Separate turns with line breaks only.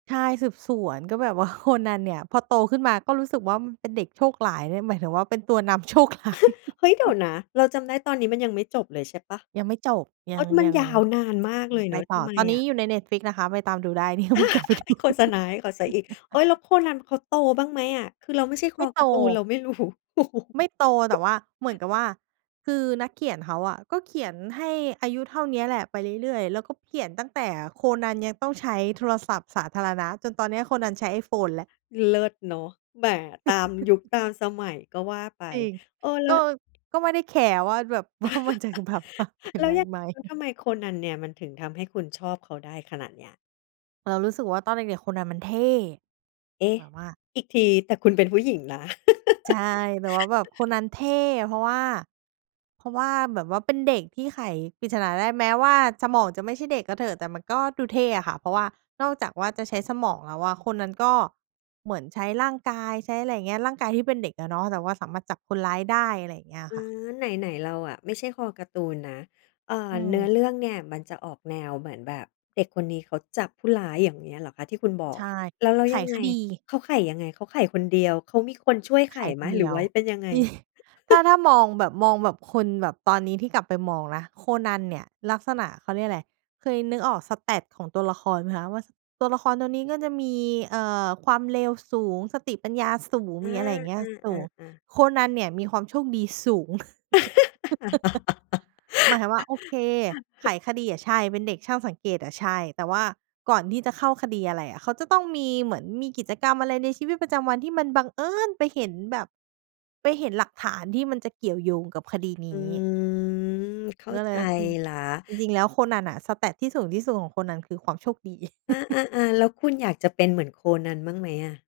ใช่ สืบสวน ก็แบบว่าโคนันเนี่ย พอโตขึ้นมาก็รู้สึกว่ามันเป็นเด็กโชคร้ายนะ หมายถึงว่าเป็นตัวนำโชค ร้าย
เฮ้ย เดี๋ยวนะ เราจำได้ตอนนี้มันยังไม่จบเลยใช่เปล่า?
ยังไม่จบ ย
อ
ั
๋อ
ง
มัน
ยัง
ยาวนานมาก
อื
เล
อ
ย
ไ
เ
ป
นาะ
ต
ท
่อ
ำไม
ตอนน
อ
ี้
ะ?
อยู่ใน Netflix นะคะ ไปตามดูได้ เดี๋ยววนกลับไปดู
โฆษณาให้เขาเสียอีก โอ๊ย แล้วโคนันเขาโตบ้างไหมอะ? คือเราไม่ใช่ค
ไม่
อ
โต
การ์ตูนเราไม่ รู้
ไม่โต แต่ว่าเหมือนกับว่า คือนักเขียนเขาอะก็เขียนให้อายุเท่านี้แหละไปเรื่อย ๆ แล้วก็เขียนตั้งแต่โคนันยังต้องใช้โทรศัพท์สาธารณะ จนตอนนี้โคนันใช้ iPhone แล้ว
เลิศเนาะ แหม ตามยุคตามสมัยก็ว่าไป
จริง
เออ แล
ก
้
็
ว
ก็ไม่ได้แคร์ว่าแบบ ว่ามันจะแบบมาเปลี่ยน
แล้
ไป
วยังไง
ไหม
แล้วทำไมโคนันเนี่ย มันถึงทำให้คุณชอบเขาได้ขนาดเนี้ย?
เรารู้สึกว่าตอนเด็ก ๆ โคนันมันเท่
เอ๊ะ!
แบบว่า
อีกที แต่คุณเป็นผู้หญิงนะ?
ใช่ แบบว่าแบบโคนันเท่ เพราะว่า เพราะว่าแบบว่าเป็นเด็กที่ไขปริศนาได้ แม้ว่าสมองจะไม่ใช่เด็กก็เถอะ แต่มันก็ดูเท่อะค่ะ เพราะว่านอกจากว่าจะใช้สมองแล้วอะ โคนันก็เหมือนใช้ร่างกาย ใช้อะไรอย่างเงี้ย ร่างกายที่เป็นเด็กอะเนาะ แต่ว่าสามารถจับคนร้ายได้ อะไรอย่างเงี้ยอ
อ
ะ
ื
ค่ะ
อ ไหน ๆ เราอะไม่ใช่คอการ์ตูนนะ เอ่อ
อื
เนื้
ม
อเรื่องเนี่ยมันจะออกแนวเหมือนแบบเด็กคนนี้เขาจับผู้ร้าย อย่างเงี้ยเหรอคะ ที่คุณบอ
ใช
ก
่
แล้ว แล้ว
ไข
ยังไง?
คดี
เขาไขยังไง? เขาไขคนเดียว เขามีคนช่วย
ไ
ไข
ข
ไ
ค
หม
นเ
ห
ด
ร
ี
ือ
ย
ว
ว
่าเป็นยังไง?
จริง ถ้า ถ้ามองแบบ มองแบบคนแบบตอนนี้ที่กลับไปมองนะ โคนันเนี่ย ลักษณะเขาเรียกอะไร เคยนึกออก Stat ของตัวละครไหมคะ ว่า ส ตัวละครตัวนี้ก็จะมี เอ่อ ความเร็วสูง สติปัญญาสูง
อา
มีอะไรอย่างเงี้
อ
ยสูง
า ๆ ๆ
โคนันเนี่ยมีความโชคดีสูง หมายถึงว่า โอเค ไขคดีอะใช่ เป็นเด็กช่างสังเกตอะใช่ แต่ว่าก่อนที่จะเข้าคดีอะไรอะ เขาจะต้องมีเหมือน มีกิจกรรมอะไรในชีวิตประจำวันที่มันบังเอิญไปเห็นแบบ ไปเห็นหลักฐานที่มันจะเกี่ยวโยงกับคดีน
อ
ี
ื
้
ม เข้า
ก็เ
ใ
ล
จ
ย จริง
แล้ว
จริง ๆ แล้วโคนันอะ Stat ที่สูงที่สุดของโคนันคือความโชคดี
อา ๆ ๆ แล้วคุณอยากจะเป็นเหมือนโคนันบ้างไหมอะ?